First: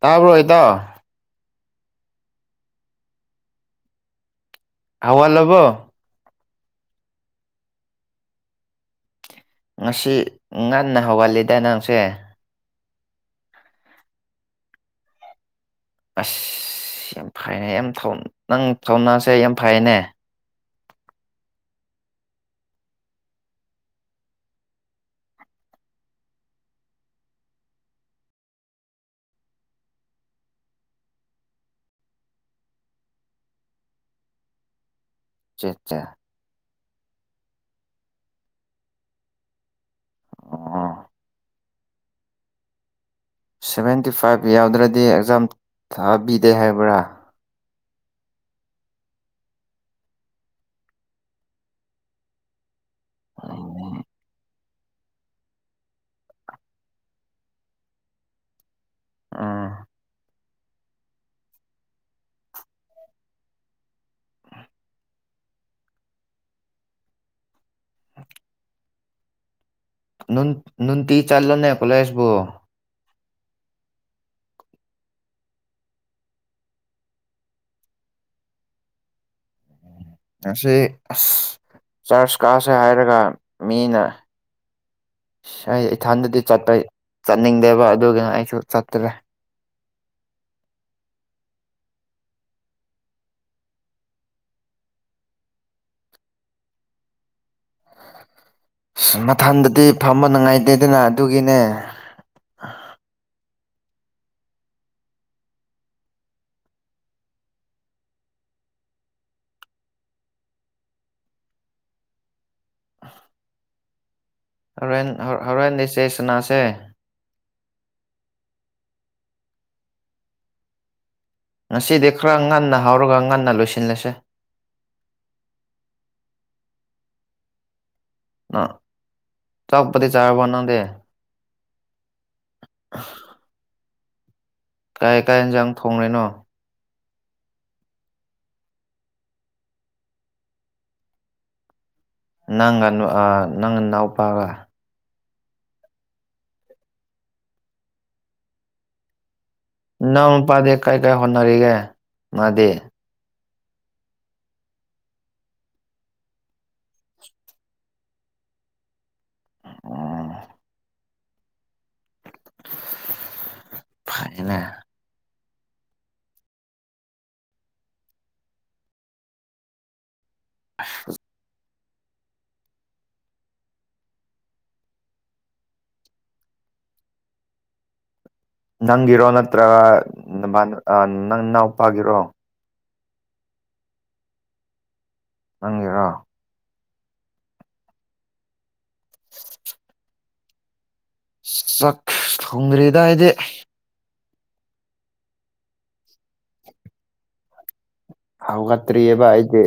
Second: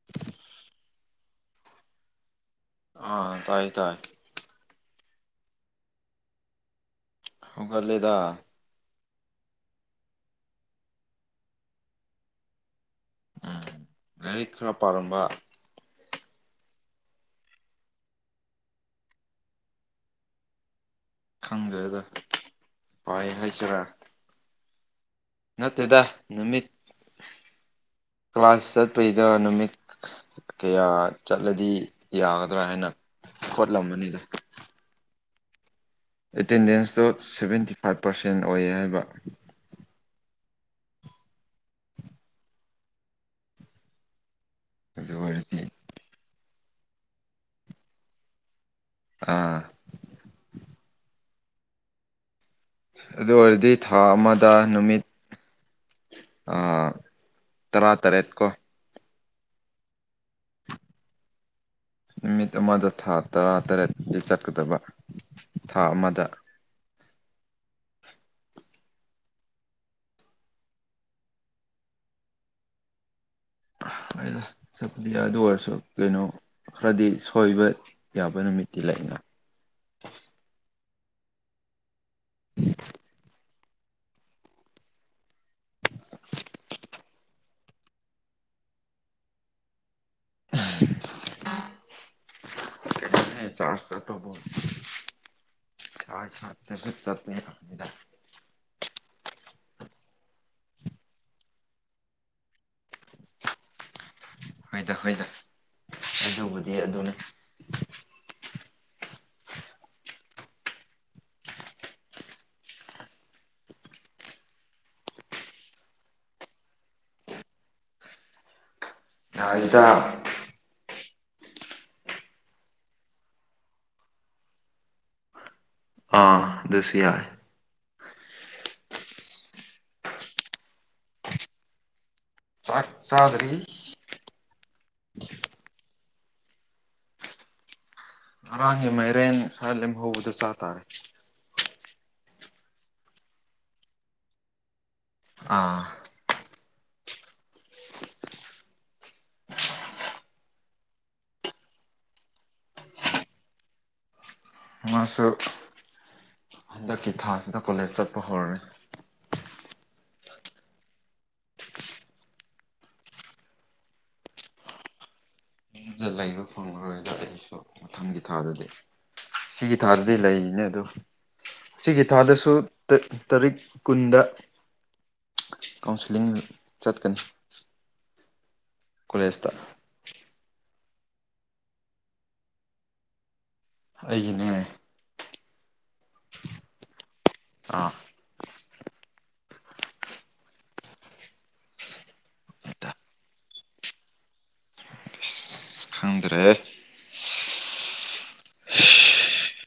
ꯇꯕ ꯍꯇꯥ ꯑꯥ ꯇꯥꯏ ꯇꯥꯏ ꯍꯋꯥꯋꯥ ꯂꯕꯣ ꯍꯒꯥꯂꯗ ꯉꯁꯤ ꯉꯟꯅ ꯍꯧꯒꯜꯂꯤꯗ ꯅꯪꯁꯦ ꯎꯝ ꯉꯔꯤ ꯈꯨꯅꯥ ꯄꯥꯔꯝꯕ ꯑꯁ ꯌꯥꯝ ꯐꯩꯅꯦ ꯌꯥꯝ ꯅꯪ ꯊꯧꯅꯁꯦ ꯌꯥꯝ ꯐꯩꯅꯦ ꯈꯪꯗ꯭ꯔꯦꯗ ꯐꯥꯏ ꯍꯥꯏꯁꯤꯔ ꯅꯠꯇꯦꯗ ꯅꯨꯃꯤꯠ ꯀ꯭ꯂꯥꯁ ꯄꯩꯖ ꯅꯨꯃꯤꯠ ꯀꯌꯥ ꯆꯠꯂꯗꯤ ꯌꯥꯒꯗ꯭ꯔꯥ ꯍꯥꯏꯅ ꯈꯣꯠꯂꯝꯕꯅꯤꯗ ꯁ ꯆ ꯑꯦꯇꯦꯟꯗꯦꯟꯁꯇꯣ ꯁꯚꯦꯟꯇꯤ ꯐꯥꯏꯚ ꯄꯥꯔꯁꯦꯟ ꯑꯣꯏꯌꯦ ꯍꯥꯏꯕ ꯑ ꯑ ꯁꯚꯦꯟꯇꯤ ꯐꯥꯏꯚ ꯌꯥꯎꯗ꯭ꯔꯗꯤ ꯑꯗꯨ ꯑꯦꯛꯖꯥꯝ ꯑꯣꯏꯔꯗꯤ ꯊꯥꯕꯤꯗꯦ ꯍꯥꯏꯕ꯭ꯔꯥ ꯑꯥ ꯑꯗꯨ ꯑꯣꯏꯔꯗꯤ ꯊꯥ ꯑꯃꯗ ꯅꯨꯃꯤꯠ ꯑ ꯇꯔꯥ ꯇꯔꯦꯠ ꯀꯣ ꯑꯥ ꯅꯨꯃꯤꯠ ꯑꯃꯗ ꯊꯥ ꯇꯔꯥꯇꯔꯦꯠꯇ ꯆꯠꯀꯗꯕ ꯊꯥ ꯑꯃꯗ ꯅꯨꯟ ꯅꯨꯟꯇꯤ ꯆꯥꯂꯣꯅꯦ ꯀꯂꯁꯕꯣ [unintelligible] ꯗ ꯆꯄꯗꯤ ꯑꯗꯨ ꯑꯣꯏꯔꯁꯨ ꯀꯩꯅꯣ ꯈꯔꯗꯤ ꯁꯣꯏꯕ ꯌꯥꯕ ꯅꯨꯃꯤꯠꯇꯤ ꯂꯩꯅ ꯉ ꯑꯁ ꯆꯥꯔꯆ ꯀꯛꯥꯁꯦ ꯍꯥꯏꯔꯒ ꯃꯤꯅ ꯑꯩ ꯏꯊꯟꯗꯗꯤ ꯆꯠꯄ ꯆꯠꯅꯤꯡꯗꯦꯕ ꯑꯗꯨꯅ ꯑꯩꯁꯨ ꯆꯠꯇ꯭ꯔꯦ [unintelligible] ꯆꯥ ꯆ ꯇꯕ ꯆꯏ ꯁꯥꯠꯇꯁꯨꯠ ꯆꯠꯄꯅꯤꯗ ꯑꯁ ꯃꯊꯟꯗꯗꯤ ꯐꯝꯕ ꯅꯨꯡꯉꯥꯏꯇꯦꯗꯅ ꯑꯗꯨꯒꯤꯅꯦ ꯍꯣꯏꯗ ꯍꯣꯏꯗ ꯑꯗꯨꯕꯨꯗꯤ ꯑꯗꯨꯅꯤ ꯍꯣꯔꯦꯟ ꯂꯤ ꯆꯦꯁꯅꯥꯁꯦ ꯌꯥꯏꯗ ꯉꯁꯤꯗꯤ ꯈꯔ ꯉꯟꯅ ꯍꯧꯔꯒ ꯉꯟꯅ ꯂꯣꯏꯁꯤꯜꯂꯁꯦ ꯑꯥ ꯑꯗꯨꯁꯤ ꯌꯥꯏ ꯆꯞꯄꯗꯤ ꯆꯥ ꯋꯥꯅꯅꯥꯗ ꯆꯥꯛꯆꯗꯔꯤ ꯀꯥꯏ ꯀꯥꯏ ꯌꯦꯟꯁꯥꯡ ꯊꯣꯡꯂꯔꯤꯅꯣ ꯉꯔꯥꯡꯒꯤ ꯃꯥꯏꯔꯦꯟ ꯂꯦꯝꯍꯧꯕꯗ ꯆꯥ ꯇꯥꯔꯦ ꯅꯪ ꯑ ꯅꯪꯅꯥꯎꯄꯥꯒ ꯑꯥ ꯅꯪꯄꯥꯗꯤ ꯀꯥꯏ ꯀꯥꯏ ꯍꯣꯠꯅꯔꯤꯒꯦ ꯃꯥꯗꯤ ꯃꯥꯁꯨ ꯍꯟꯗꯛꯀꯤ ꯊꯥꯁꯤꯗ ꯀꯣꯂꯦꯖ ꯆꯠꯄ ꯍꯧꯔꯦ ꯎꯝ ꯐꯥꯏꯅꯦ ꯂꯩꯕ ꯐꯪꯂꯉꯔꯣꯏꯗ ꯑꯩꯁꯨ ꯃꯊꯪꯒꯤ ꯊꯥꯗꯗꯤ ꯁꯤꯒꯤ ꯊꯥꯗ ꯂꯩꯔꯤꯅꯦ ꯑꯗꯨ ꯑꯁꯤꯒꯤ ꯊꯥꯗꯁꯨ ꯇꯥꯔꯤꯛ ꯀꯨꯟꯗ ꯀꯥꯎꯟꯁꯤꯂꯤꯡ ꯆꯠꯀꯅꯤ ꯅꯪꯒꯤꯔꯣ ꯀꯣꯂꯦꯖꯇ ꯅꯠꯇ꯭ꯔꯒ ꯅꯪ ꯏꯅꯥꯎꯄꯥꯒꯤꯔꯣ ꯑꯩꯒꯤꯅꯦ ꯅꯉꯔꯥ ꯑꯥ ꯆꯈ ꯈꯒꯔꯤꯗ ꯏꯦ ꯈꯥꯟꯗ꯭ꯔꯦ ꯍꯥꯎꯒꯠꯇ꯭ꯔꯤꯑꯌꯦꯕ ꯑꯩꯗꯤꯦ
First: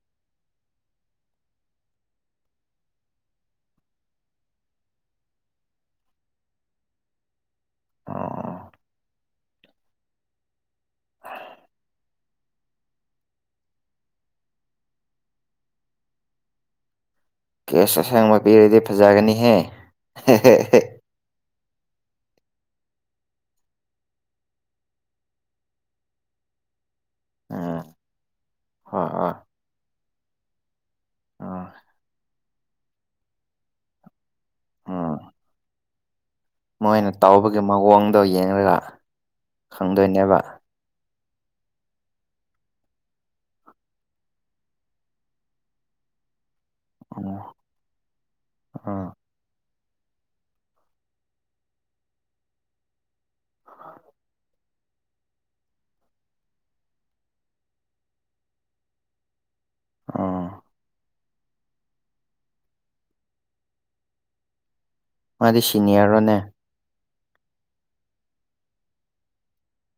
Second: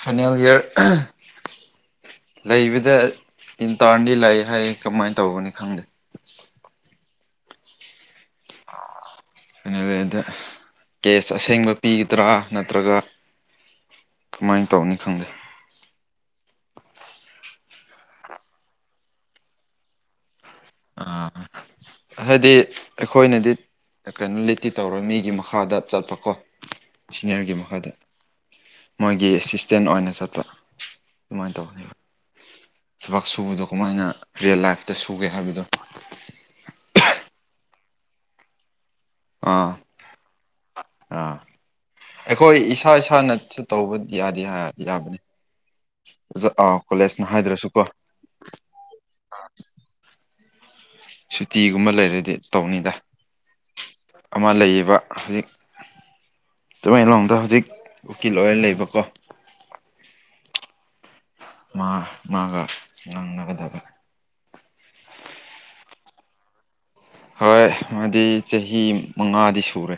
ꯐꯥꯏꯅꯦꯜ ꯏꯌꯔ ꯂꯩꯕꯗ ꯏꯟꯇꯥꯔꯟꯗꯤ ꯂꯩ ꯍꯥꯏ ꯀꯃꯥꯏꯅ ꯇꯧꯕꯅꯤ ꯈꯪꯗꯦ [unintelligible] ꯑꯣ ꯑꯗꯨꯗ ꯀꯦꯁ ꯑꯁꯦꯡꯕ ꯄꯤꯒꯗ꯭ꯔꯥ ꯅꯠꯇ꯭ꯔꯒ ꯀꯃꯥꯏꯅ ꯇꯧꯅꯤ ꯈꯪꯗꯦ ꯀꯦꯁ ꯑꯁꯦꯡꯕ ꯄꯤꯔꯗꯤ ꯐꯖꯒꯅꯤꯍꯦ ꯑꯥ ꯍꯥꯏꯗꯤ ꯑꯩꯈꯣꯏꯅꯗꯤ ꯀꯩꯅꯣ ꯂꯤꯇꯤ ꯇꯧꯔ ꯃꯤꯒꯤ ꯃꯈꯥꯗ ꯆꯠꯄꯀꯣ ꯁꯤꯅꯤꯌꯥꯔꯒꯤ ꯎꯝ ꯃꯈꯥꯗ ꯍꯣꯏ ꯃꯣꯏꯒꯤ ꯍꯣꯏ ꯑꯦꯁꯤꯁꯇꯦꯟ ꯑꯣꯏꯅ ꯆꯠꯄ ꯑꯗꯨꯃꯥꯏꯅ ꯎꯝ ꯇꯧꯒꯅꯦꯕ ꯊꯕꯛ ꯁꯨꯕꯗꯣ ꯀꯃꯥꯏꯅ ꯔꯤꯌꯦꯜ ꯂꯥꯏꯐꯇ ꯎꯝ ꯁꯨꯒꯦ ꯍꯥꯏꯕꯗꯣ ꯃꯣꯏꯅ ꯇꯥꯎꯕꯒꯤ ꯃꯑꯣꯡꯗꯣ ꯌꯦꯡꯉꯒ ꯑꯥ ꯈꯪꯗꯣꯏꯅꯦꯕ ꯑꯥ ꯑꯩꯈꯣꯏ ꯏꯁꯥ ꯏꯁꯥꯅꯁꯨ ꯇꯧꯕ ꯌꯥꯗꯦ ꯌꯥꯕꯅꯤ ꯑꯣꯖ ꯑꯥ ꯀꯣꯂꯦꯖꯅ ꯎꯝ ꯍꯥꯏꯗ꯭ꯔꯁꯨꯀꯣ ꯎꯝ ꯁꯨꯇꯤꯒꯨꯝꯕ ꯂꯩꯔꯗꯤ ꯇꯧꯅꯤꯗ ꯑꯃ ꯂꯩꯔꯤꯕꯕ ꯍꯧꯖꯤꯛ ꯇꯃꯦꯡꯂꯣꯡꯗ ꯍꯧꯖꯤꯛ ꯎꯀꯤꯜ ꯑꯣꯏꯔ ꯂꯩꯕꯀꯣ ꯎꯝ ꯃꯥ ꯃꯥꯒ ꯉꯒꯗꯕ ꯃꯥꯗꯤ ꯁꯤꯅꯤꯌꯔꯣꯅꯦ ꯍꯣꯏ ꯑꯗꯨꯗꯤ ꯆꯍꯤ ꯃꯉꯥꯗꯤ ꯁꯨꯔꯦ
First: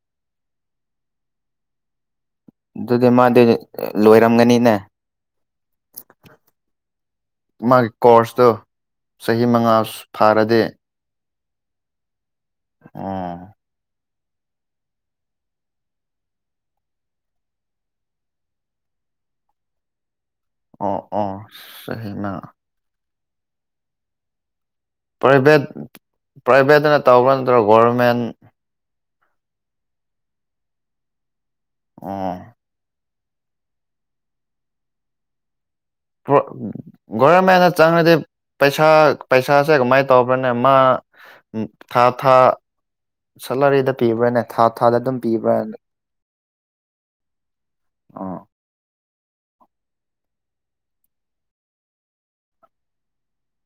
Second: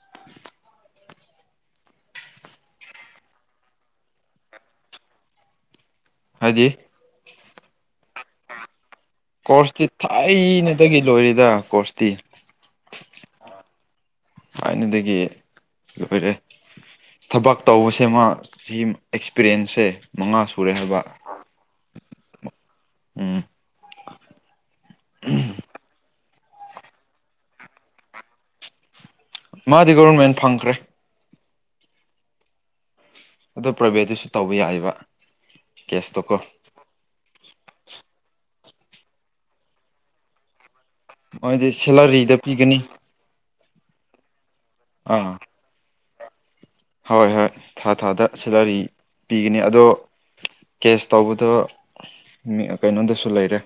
[inaudible] ꯑꯗꯨꯗꯤ ꯃꯥꯗꯤ ꯂꯣꯏꯔꯝꯒꯅꯤꯅꯦ ꯍꯥꯏꯗꯤ ꯃꯥꯒꯤ ꯀꯣꯔꯁ ꯇꯣ ꯀꯣꯔꯁꯇꯤ ꯊꯥꯏꯅꯗꯒꯤ ꯂꯣꯏꯔꯤꯗ ꯀꯣꯔꯁꯇꯤ ꯎꯝ ꯊꯥꯏꯅꯗꯒꯤ ꯀ ꯑꯣꯏꯔꯑꯦ ꯊꯕꯛ ꯇꯧꯕꯁꯦꯃ ꯁꯤ ꯑꯦꯛꯁꯄꯤꯔꯤꯌꯦꯦꯟꯁꯁꯦ ꯑꯣ ꯑꯣ ꯁꯍꯤꯃ ꯎꯝ ꯄ꯭ꯔꯥꯏꯚꯦꯠ ꯄ꯭ꯔꯥꯏꯚꯦꯠꯅ ꯇꯧꯕ ꯅꯠꯇ꯭ꯔꯒ ꯒꯣꯔꯚꯃꯦꯟ ꯃꯥꯗꯤ ꯒꯕꯔꯃꯦꯟ ꯐꯪꯈ꯭ꯔꯦ ꯑ ꯑꯗꯣ ꯄ꯭ꯔꯥꯏꯚꯦꯠꯇꯨꯁꯨ ꯇꯧꯕ ꯌꯥꯏꯕ ꯔꯝ ꯍꯥꯏꯅ ꯆꯥꯡꯗꯤ ꯄꯩꯁꯥ ꯄꯩꯁꯥꯁꯦ ꯀꯃꯥꯏꯅ ꯇꯧꯕ꯭ꯔꯅꯦ ꯃꯥ ꯎꯝ ꯃꯣꯏꯗꯤ ꯊꯥ ꯁꯦꯂꯔꯤꯗ ꯊꯥ ꯄꯤꯒꯅꯤ ꯁꯂꯔꯤꯗ ꯄꯤꯕ꯭ꯔꯥꯅꯦ ꯊꯥ ꯊꯥꯗ ꯑꯗꯨꯝ ꯑꯥ ꯄꯤꯕ꯭ꯔꯅꯦ ꯍꯣꯏ ꯍꯣꯏ ꯊꯥ ꯊꯥꯗ ꯑꯣ ꯁꯦꯂꯔꯤ ꯄꯤꯒꯅꯤ ꯑꯗꯣ ꯀꯦꯁ ꯇꯧꯕꯗꯣ ꯀꯩꯅꯣꯗꯁꯨ ꯂꯩꯔꯦ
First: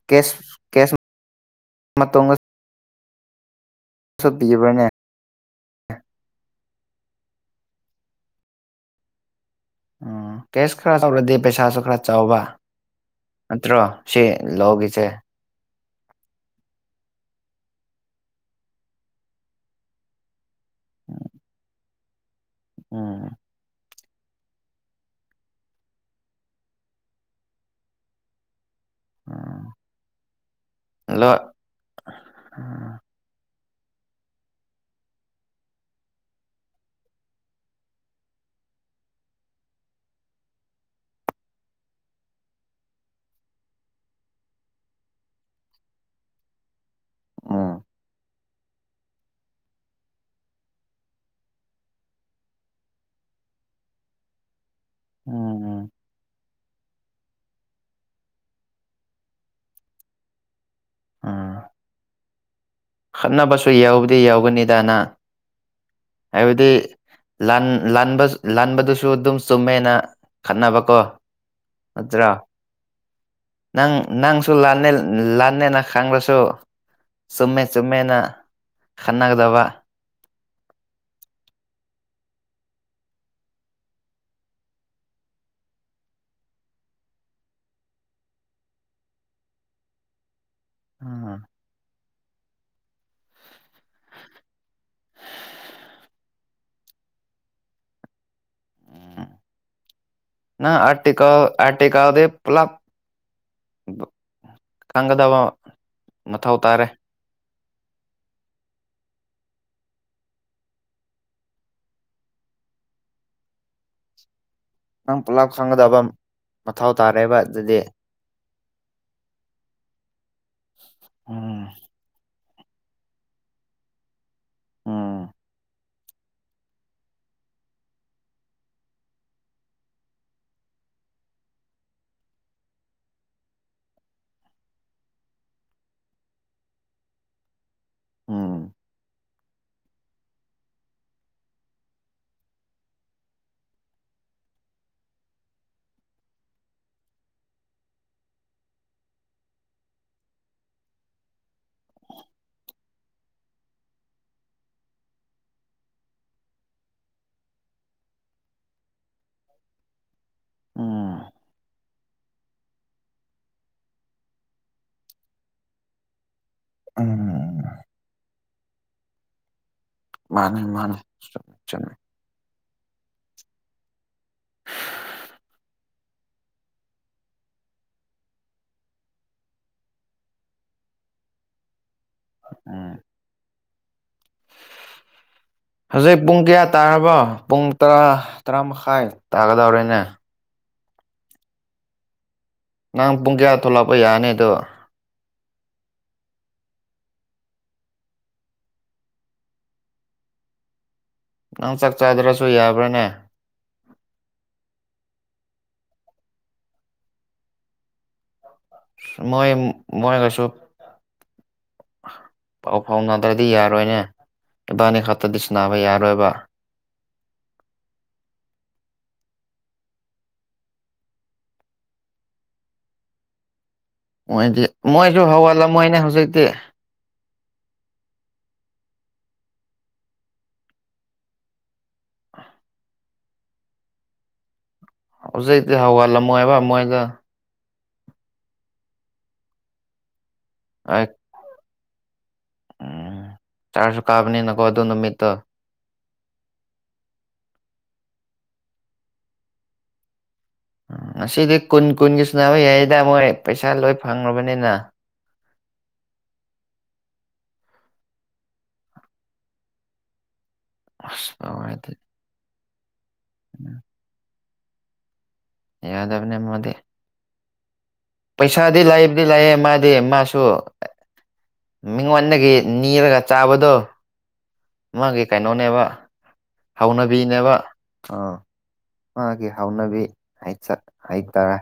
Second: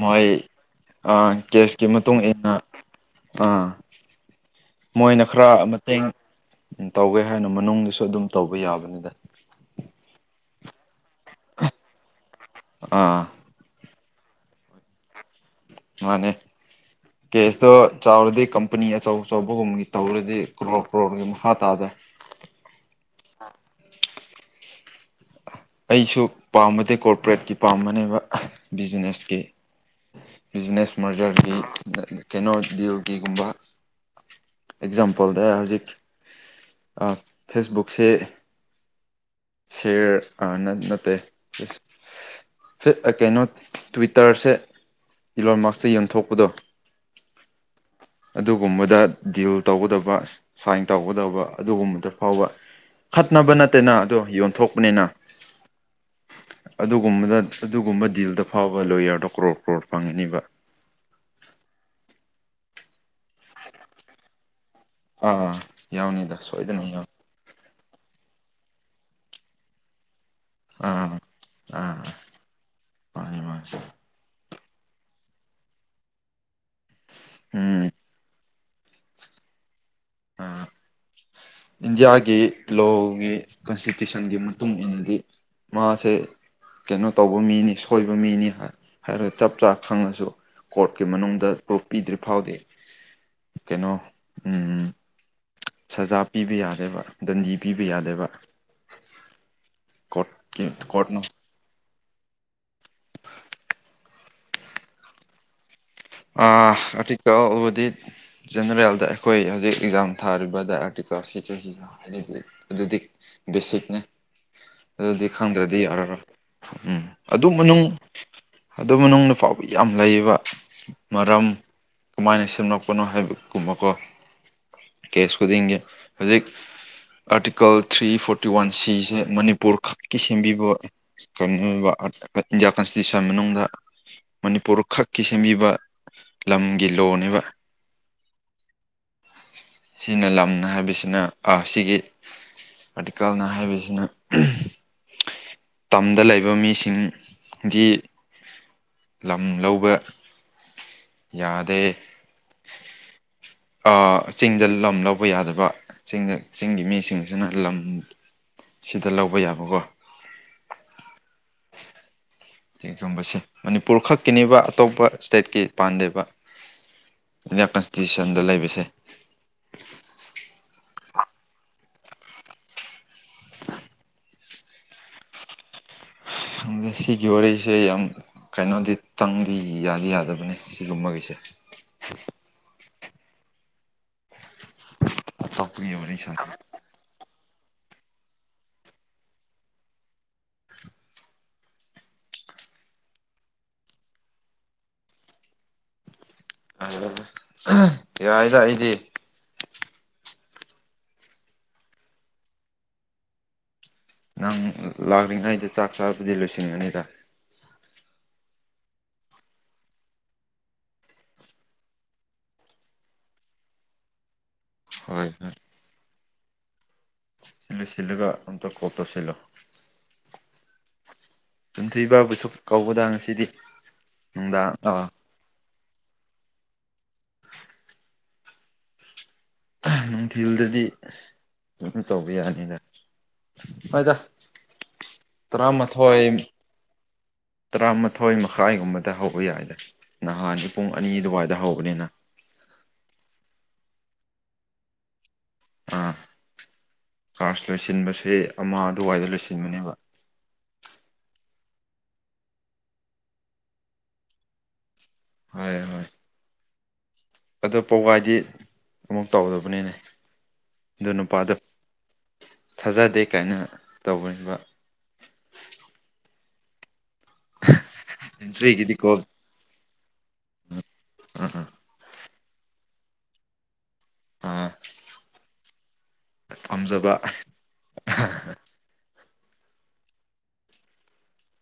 ꯃꯣꯏ ꯀꯦꯁ ꯀꯦꯁ ꯑ ꯀꯦꯁꯀꯤ ꯃꯇꯨꯡ ꯏ ꯃꯇꯣꯡꯗꯁꯨ ꯃꯇꯨꯡꯏꯟꯅ ꯑꯥ ꯄꯤꯕ꯭ꯔꯅꯦ ꯃꯣꯏꯅ ꯈꯔ ꯃꯇꯦꯡ ꯎꯝ ꯇꯧꯒꯦ ꯍꯥꯏꯅ ꯃꯅꯨꯡꯁꯨ ꯑꯗꯨꯝ ꯇꯧꯕ ꯌꯥꯕꯅꯤꯗ ꯎꯝ ꯀꯦꯁ ꯈꯔ ꯇꯧꯔꯗꯤꯦ ꯄꯩꯁꯥꯁꯨ ꯈꯔ ꯆꯥꯎꯕ ꯑꯥ ꯅꯠꯇ꯭ꯔꯣ ꯁꯤ ꯂꯒꯤꯁꯦ ꯃꯥꯅꯦ ꯀꯦꯁꯇꯣ ꯆꯥꯎꯔꯗꯤ ꯀꯝꯄꯅꯤ ꯑꯆꯧ ꯑꯆꯧꯕꯒꯨꯝꯒꯤ ꯇꯧꯔꯗꯤ ꯀ꯭ꯔꯣꯔ ꯀ꯭ꯔꯣꯔꯣꯔꯒꯤ ꯃꯈꯥ ꯇꯥꯗꯦ ꯎꯝ [unintelligible] ꯑꯩꯁꯨ ꯄꯥꯝꯕꯗꯤ ꯀꯣꯔꯄꯔꯦꯠꯀꯤ ꯄꯥꯝꯕꯅꯦꯕ ꯕꯤꯖꯤꯅꯦꯁꯀꯤ ꯎꯝ ꯕꯤꯖꯤꯅꯦꯁ ꯂꯣ ꯃꯥꯖꯔꯒꯤ ꯀꯩꯅꯣ ꯎꯝ ꯗꯤꯜꯒꯤꯒꯨꯝꯕ ꯑꯦꯛꯖꯥꯝꯄꯜꯗ ꯍꯧꯖꯤꯛ ꯐꯦꯁꯕꯨꯛꯁꯦ ꯁꯤꯌꯔ ꯅꯠꯇꯦ ꯀꯩꯅꯣ ꯇ꯭ꯋꯤꯇꯔꯁꯦ ꯏꯂ ꯃꯥꯛꯁꯇ ꯌꯦꯟꯊꯣꯛꯄꯗꯣ ꯎꯝ ꯑꯗꯨꯒꯨꯝꯕꯗ ꯗꯤꯜ ꯇꯧꯒꯗꯕ ꯁꯥꯏꯟ ꯇꯧꯒꯗꯕ ꯑꯗꯨꯒꯨꯝꯕꯗ ꯐꯥꯎꯕ ꯈꯠꯅꯕ ꯅꯠꯇꯦꯅ ꯑꯗꯣ ꯌꯣꯟꯊꯣꯛꯄꯅꯤꯅ ꯑꯣꯝ ꯎꯝ ꯑꯗꯨꯒꯨꯝꯕꯗ ꯑꯗꯨꯒꯨꯝꯕ ꯗꯤꯜꯗ ꯐꯥꯎꯕ ꯂꯣꯣꯌꯔꯗꯣ ꯀ꯭ꯔꯣꯔ ꯀ꯭ꯔꯣꯔ ꯐꯪꯉꯅꯤꯕ ꯑꯝ ꯈꯠꯅꯕꯁꯨ ꯌꯥꯎꯗꯤ ꯌꯥꯎꯒꯅꯤꯗꯅ ꯑꯥ ꯌꯥꯎꯅꯤꯗ ꯍꯥꯏꯕꯗꯤ ꯁꯣꯏꯗꯅ ꯌꯥꯎ ꯂꯥꯟ ꯂ ꯂꯟꯥꯟꯕꯗꯨꯁꯨ ꯑꯗꯨꯝ ꯆꯨꯝꯃꯦꯅ ꯈꯠꯅꯕꯀꯣ ꯑꯥ ꯑꯥ ꯅꯠꯇ꯭ꯔꯣ ꯃꯥꯅꯤ ꯃꯥꯅꯤ ꯅꯪ ꯅꯪ ꯂꯅꯦ ꯂꯅꯦ ꯅ ꯈꯥꯡ꯭ꯔꯁꯨ ꯎꯝ ꯈꯅꯥꯒꯗꯕ ꯑꯥ ꯏꯟꯗꯤꯌꯥꯒꯤ ꯂꯣꯒꯤ ꯀꯟꯁꯇꯤꯇ꯭ꯌꯨꯁꯟꯒꯤ ꯃꯇꯨꯡ ꯏꯟꯅꯗꯤ ꯃꯥꯁꯦ ꯀꯩꯅꯣ ꯇꯧꯕ ꯃꯤꯅꯤ ꯁꯣꯏꯕ ꯃꯤꯅꯤ ꯍꯥꯏꯔꯒ ꯆꯞ ꯆꯥ ꯈꯪꯉꯁꯨ ꯀꯣꯔꯠꯀꯤ ꯎꯝ ꯃꯅꯨꯡꯗ ꯄ꯭ꯔꯨꯐ ꯄꯤꯗ꯭ꯔꯤ ꯐꯥꯎꯗꯤ ꯀꯩꯅꯣ ꯎꯝ ꯁꯖꯥ ꯄꯤꯕ ꯌꯥꯗꯦꯕ ꯗꯟꯗꯤ ꯄꯤꯕ ꯌꯥꯗꯦꯕ ꯀꯣꯔꯠꯀꯤ ꯅ ꯀꯣꯔꯠꯅ ꯑꯔꯇꯀ ꯇꯦꯛꯀꯥꯗ ꯄꯂ ꯀꯪꯒꯗꯕ ꯑ ꯑ ꯆ ꯍꯥꯏꯗꯤ ꯖꯦꯅꯔꯦꯜꯗ ꯑꯩꯈꯣꯏ ꯍꯧꯖꯤꯛ ꯑꯦꯛꯖꯥꯝ ꯊꯥꯔꯤꯕꯗ ꯑꯥꯔꯇꯤꯀꯜ ꯁꯤꯁ ꯍꯥꯏꯗꯤꯗꯤ ꯑꯗꯨꯗꯤ ꯁꯤꯠꯅꯦ ꯅꯪ ꯑꯗꯨꯗꯤ ꯄꯨꯂꯞ ꯈꯪꯗ꯭ꯔꯗꯤ ꯈꯪꯒꯗꯕ ꯌꯥꯔꯔꯣꯏ ꯃꯊꯧ ꯎꯝ ꯇꯥꯔꯦꯕ ꯑꯗꯨ ꯑꯗꯨꯗꯤ ꯃꯅꯨꯡ ꯑꯗꯨ ꯃꯅꯨꯡꯗꯅ ꯐꯥꯎꯕ ꯌꯥꯝ ꯂꯩꯌꯦꯕ ꯃꯔꯝ ꯎꯝ ꯀꯃꯥꯏꯅ ꯁꯦꯝꯂꯛꯄꯅꯣ ꯍꯥꯏꯕꯒꯨꯝꯕꯀꯣ ꯎꯝ ꯀꯦꯁ ꯈꯨꯗꯤꯡꯒꯤ ꯍꯧꯖꯤꯛ ꯑꯥꯔꯇꯤꯀꯜ ꯊ꯭ꯔꯤ ꯐꯣꯔꯇꯤ ꯋꯥꯟ ꯁꯤꯁꯦ ꯃꯅꯤꯄꯨꯔ ꯈꯛꯀꯤ ꯁꯦꯝꯕꯤꯕ ꯀꯩꯅꯣꯕ ꯏꯟꯗꯤꯌꯥ ꯀꯟꯁꯇꯤꯇ꯭ꯌꯨꯁꯟ ꯃꯅꯨꯡꯗ ꯃꯅꯤꯄꯨꯔ ꯈꯛꯀꯤ ꯁꯦꯝꯕꯤꯕ ꯂꯝꯒꯤ ꯂꯣꯅꯦꯕ ꯑꯝ ꯁꯤꯅ ꯂꯝ ꯍꯥꯏꯕꯁꯤꯅ ꯁꯤꯒꯤ ꯑꯥꯔꯇꯤꯀꯜꯅ ꯍꯥꯏꯕꯁꯤꯅ ꯇꯝꯗ ꯂꯩꯕ ꯃꯤꯁꯤꯡꯒꯤ ꯂꯝ ꯂꯧꯕ ꯌꯥꯗꯦ ꯆꯤꯡꯗ ꯂꯝ ꯂꯧꯕ ꯌꯥꯗꯕ ꯆꯤꯡꯗ ꯆꯤꯡꯒꯤ ꯃꯤꯁꯤꯡꯁꯤꯅ ꯂꯝ [inaudible] ꯗ ꯂꯧꯕ ꯌꯥꯕꯀꯣ ꯎꯝ ꯁꯤꯒꯨꯝꯕꯁꯦ ꯃꯅꯤꯄꯨꯔ ꯈꯛꯀꯤꯅꯦꯕ ꯑꯇꯣꯞꯄ ꯏꯁꯇꯦꯠꯀꯤ ꯄꯥꯟꯗꯕ ꯎꯝ ꯏꯟꯗꯤꯌꯥꯟ ꯀꯟꯁꯇꯤꯇ꯭ꯌꯨꯁꯟꯗ ꯂꯩꯕꯁꯦ ꯃꯥꯅꯦ ꯃꯥꯅꯦ ꯆ ꯈꯪꯗꯦ ꯁꯤꯒꯤ ꯋꯥꯔꯤꯁꯦ ꯌꯥꯝ ꯀꯩꯅꯣꯗꯤ ꯇꯪꯗꯤ ꯌꯥꯗꯤ ꯌꯥꯗꯕꯅꯤ ꯁꯤꯒꯨꯝꯕꯒꯤꯁꯦ ꯑꯝ ꯑꯇꯣꯞꯄꯒꯤ ꯋꯥꯔꯤ ꯍꯧꯖꯤꯛ ꯁꯥ ꯄꯨꯡ ꯀꯌꯥ ꯇꯥꯔꯕꯣ ꯄꯨꯡ ꯇꯔꯥ ꯇꯔꯥ ꯃꯈꯥꯏ ꯇꯥꯒꯗꯧꯔꯦꯅꯦ ꯅꯪ ꯄꯨꯡ ꯀꯌꯥ ꯊꯣꯛꯂꯛꯄ ꯌꯥꯅꯤ ꯑꯗꯣ ꯑ ꯌꯥꯏꯗ ꯑꯩꯗꯤ ꯅꯪ ꯆꯥꯛ ꯆꯥꯗ꯭ꯔꯁꯨ ꯌꯥꯕ꯭ꯔꯅꯦ ꯅꯪ ꯂꯥꯛꯂꯤꯉꯩꯗ ꯆꯥꯛ ꯆꯥꯕꯗꯤ ꯂꯣꯏꯁꯤꯟꯒꯅꯤꯗ ꯃꯣꯏ ꯃꯣꯏ ꯀꯣꯏꯁꯨ ꯄꯥꯎ ꯐꯥꯎ ꯅꯥꯗ꯭ꯔꯗꯤ ꯌꯥꯔꯣꯏꯅꯦ ꯗꯥꯅꯤ ꯈꯛꯇꯗꯤ ꯁꯤꯟꯅꯅꯥꯕ ꯌꯥꯔꯣꯏꯕ ꯁꯤꯜꯂꯨ ꯁꯤꯜꯂꯒ ꯑꯝꯇ ꯀꯣꯛꯜ ꯇꯧꯁꯤꯜꯂꯨ ꯆꯨꯝꯊꯣꯏ ꯕꯥꯕꯨꯁꯨ ꯀꯧꯕꯗ ꯉꯁꯤꯗꯤ ꯃꯣꯏꯗꯤ ꯅꯨꯡꯗꯥꯡ ꯑꯥ ꯃꯣꯏꯁꯨ ꯍꯧꯒꯜꯂꯝꯃꯣꯏꯅꯦ ꯍꯧꯖꯤꯛꯇꯤ ꯅꯨꯡꯊꯤꯜꯗꯗꯤ ꯑꯗꯨꯝ ꯇꯧꯕ ꯌꯥꯅꯤꯗ ꯍꯣꯏꯗ ꯍꯧꯖꯤꯛꯗꯤ ꯇꯔꯥꯃꯥꯊꯣꯏ ꯍꯧꯒꯠꯂꯝꯃꯣꯏ ꯍꯥꯏꯕ ꯃꯣꯏꯒ ꯇꯔꯥꯃꯥꯊꯣꯏ ꯃꯈꯥꯏꯒꯨꯝꯕꯗ ꯍꯧꯕ ꯌꯥꯏꯗꯦ ꯅꯍꯥꯟꯗꯤ ꯄꯨꯡ ꯑꯩ ꯑꯅꯤ ꯑꯗꯨꯋꯥꯏꯗ ꯍꯧꯕꯅꯤꯅ ꯁꯨꯨ ꯀꯥꯕꯅꯤꯅ ꯀꯣ ꯑꯗꯨꯣ ꯅꯨꯃꯤꯠꯇ ꯑꯥ ꯀꯥꯔꯖ ꯂꯣꯏꯁꯤꯟꯕꯁꯦ ꯑꯃ ꯑꯗꯨꯋꯥꯏꯗ ꯂꯣꯏꯁꯤꯟꯕꯅꯦꯕ ꯉꯁꯤꯗꯤ ꯀꯨꯟ ꯀꯨꯟꯒꯤ ꯁꯨꯅꯕ ꯌꯥꯏꯗꯃꯣꯏ ꯄꯩꯁꯥ ꯂꯣꯏ ꯐꯪ꯭ꯔꯕꯅꯤꯅ ꯍꯣꯏ ꯍꯣꯏ ꯑꯣ ꯄꯒꯥꯏꯗꯤ ꯑꯃꯨꯛ ꯇꯧꯗꯕꯅꯤꯅꯦ ꯑꯗꯨ ꯅꯨꯄꯥꯗꯣ ꯑꯁꯥꯏ ꯑꯗꯨ ꯊꯥꯖꯗꯦ ꯀꯥꯏꯅ ꯇꯧꯕꯅꯤꯡꯕ ꯍ [inaudible] ꯄꯩꯁꯥꯗꯤ ꯁꯤꯒꯤꯗꯤꯀꯣ ꯂꯩꯕꯨꯗꯤ ꯂꯩꯑ ꯃꯥꯗꯤ ꯃꯥꯁꯨ ꯑꯥ ꯑꯥ ꯃꯤꯉꯣꯟꯗ ꯃꯥꯒꯤ ꯅꯤꯔꯒ ꯆꯥꯕꯗꯣ ꯑꯥ ꯃꯥꯒꯤ ꯀꯩꯅꯣꯅꯦꯕ ꯄꯥꯝꯖꯕ ꯍꯧꯅꯕꯤꯅꯦꯕ ꯑꯥ ꯃꯥꯒꯤ ꯍꯧꯅꯕꯤ ꯍꯩꯇꯥꯔꯦ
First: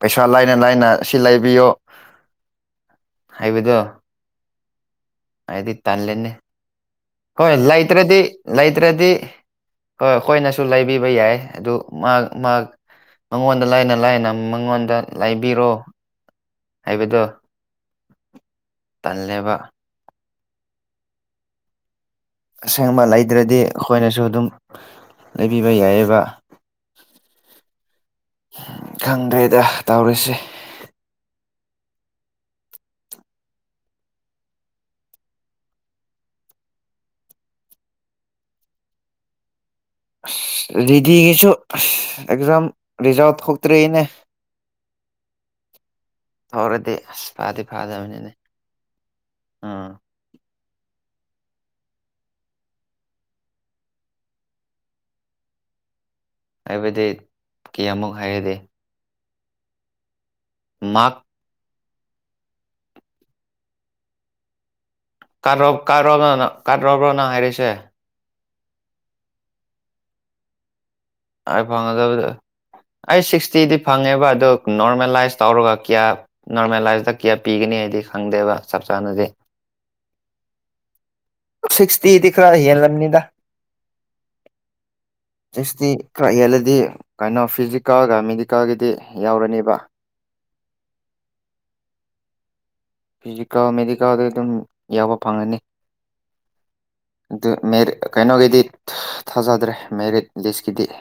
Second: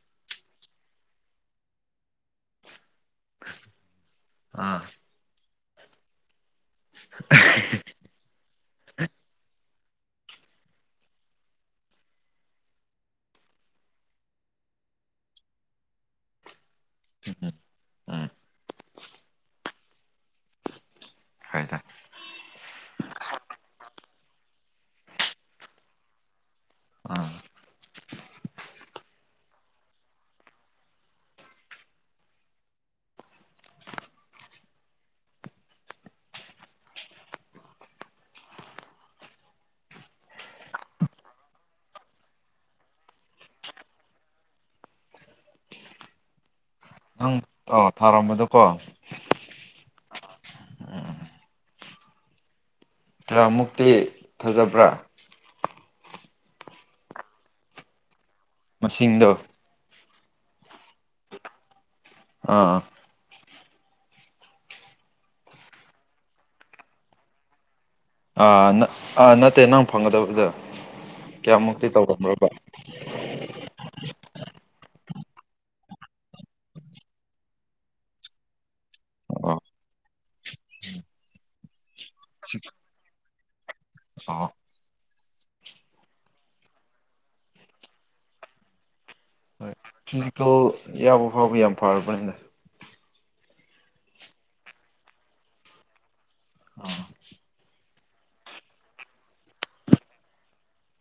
ꯄꯩꯁꯥ ꯂꯥꯏꯅ ꯂꯥꯏꯅ ꯁꯤ ꯂꯩꯕꯤꯌꯣ ꯍꯥꯏꯕꯗꯣ ꯑꯥ ꯍꯥꯏꯗꯤ ꯇꯜꯂꯅꯤ ꯍꯣꯏ ꯂꯩꯇ꯭ꯔꯗꯤ ꯂꯩꯇ꯭ꯔꯗꯤ ꯍꯣꯏ ꯍꯣꯏꯅꯁꯨ ꯂꯩꯕꯤꯕ ꯌꯥꯏ ꯑꯗꯨ ꯃꯥ ꯃꯉꯣꯟꯗ ꯂꯥꯏꯅ ꯂꯥꯏꯅ ꯃꯉꯣꯟꯗ ꯂꯥꯏꯕꯤꯔꯣ ꯍꯥꯏꯕꯗꯣ ꯎꯝ ꯎꯝ ꯇꯜꯂꯦꯕ ꯐꯣꯏꯗ ꯑꯁꯦꯡꯕ ꯂꯩꯗ꯭ꯔꯗꯤ ꯑꯩꯈꯣꯏꯅꯁꯨ ꯑꯗꯨꯝ ꯂꯩꯕꯤꯕ ꯌꯥꯏꯑꯕ ꯑꯥ ꯈꯪꯒꯩꯗ ꯇꯧꯔꯤꯁꯦ ꯑꯁ ꯔꯦꯗꯤꯒꯤꯁꯨ ꯑꯦꯛꯖꯥꯝ ꯔꯤꯖꯥꯥꯎꯠ ꯊꯣꯛꯇ꯭ꯔꯦꯏꯅꯦ ꯊꯔꯗꯤ ꯑ ꯊꯥꯔꯝꯕꯗꯣꯀꯣ ꯑꯥ ꯀꯌꯥꯃꯨꯛꯇꯤ ꯊꯥꯖꯕ꯭ꯔꯥ ꯍꯥꯏꯕꯗꯤ ꯀꯌꯥꯃꯨꯛ ꯍꯥꯏꯔꯗꯤꯦ ꯃꯁꯤꯡꯗꯣ ꯃꯥꯛ ꯑꯥ ꯣ ꯀꯥꯣꯕ꯭ꯔꯣꯅ ꯍꯥꯏꯔꯤꯁꯦ ꯑꯥ ꯑꯥ ꯅꯠꯇꯦ ꯅꯪ ꯐꯪꯒꯗꯕꯗꯨꯗ ꯑꯩ ꯐꯪꯒꯗꯕꯗ ꯑꯩ ꯁꯤꯛꯁꯇꯤꯗꯤ ꯐꯪꯉꯦꯕ ꯑꯗꯨ ꯅꯣꯔꯃꯦꯂꯥꯏꯁ ꯇꯧꯔꯒ ꯀꯌꯥ ꯅꯣꯔꯃꯦꯂꯥꯏꯁꯇ ꯀꯌꯥ ꯄꯤꯒꯅꯤ ꯍꯥꯏꯗꯤ ꯈꯪꯗꯦꯕ ꯆꯞ ꯆꯥꯅꯗꯤ ꯑꯣ ꯁꯤꯛꯁꯇꯤꯗꯤ ꯈꯔ ꯁꯤ ꯍꯦꯟꯦꯜꯂꯝꯅꯤꯗ ꯑꯣ ꯇꯁꯗꯤ ꯈꯔ ꯌꯦꯜꯂꯗꯤ ꯀꯩꯅꯣ ꯐꯤꯖꯤꯀꯦꯜꯒ ꯃꯦꯗꯤꯀꯦꯜꯒꯤꯗꯤ ꯍꯣꯏ ꯌꯥꯎꯔꯅꯤꯕ ꯐꯤꯖꯤꯀꯦꯜ ꯌꯥꯎꯕ ꯐꯥꯎꯕ ꯌꯥꯝ ꯐꯔꯕꯅꯤꯅ ꯐꯤꯖꯤꯛꯀꯥ ꯃꯦꯗꯤꯀꯥꯗ ꯑꯗꯨꯝ ꯌꯥꯕ ꯐꯪꯒꯅꯤ ꯑ ꯑꯗꯨ ꯀꯩꯅꯣꯒꯤꯗꯤ ꯊꯥꯖꯗ꯭ꯔꯦ ꯃꯦꯔꯤꯠ ꯂꯤꯁꯀꯤꯗꯤ ꯍ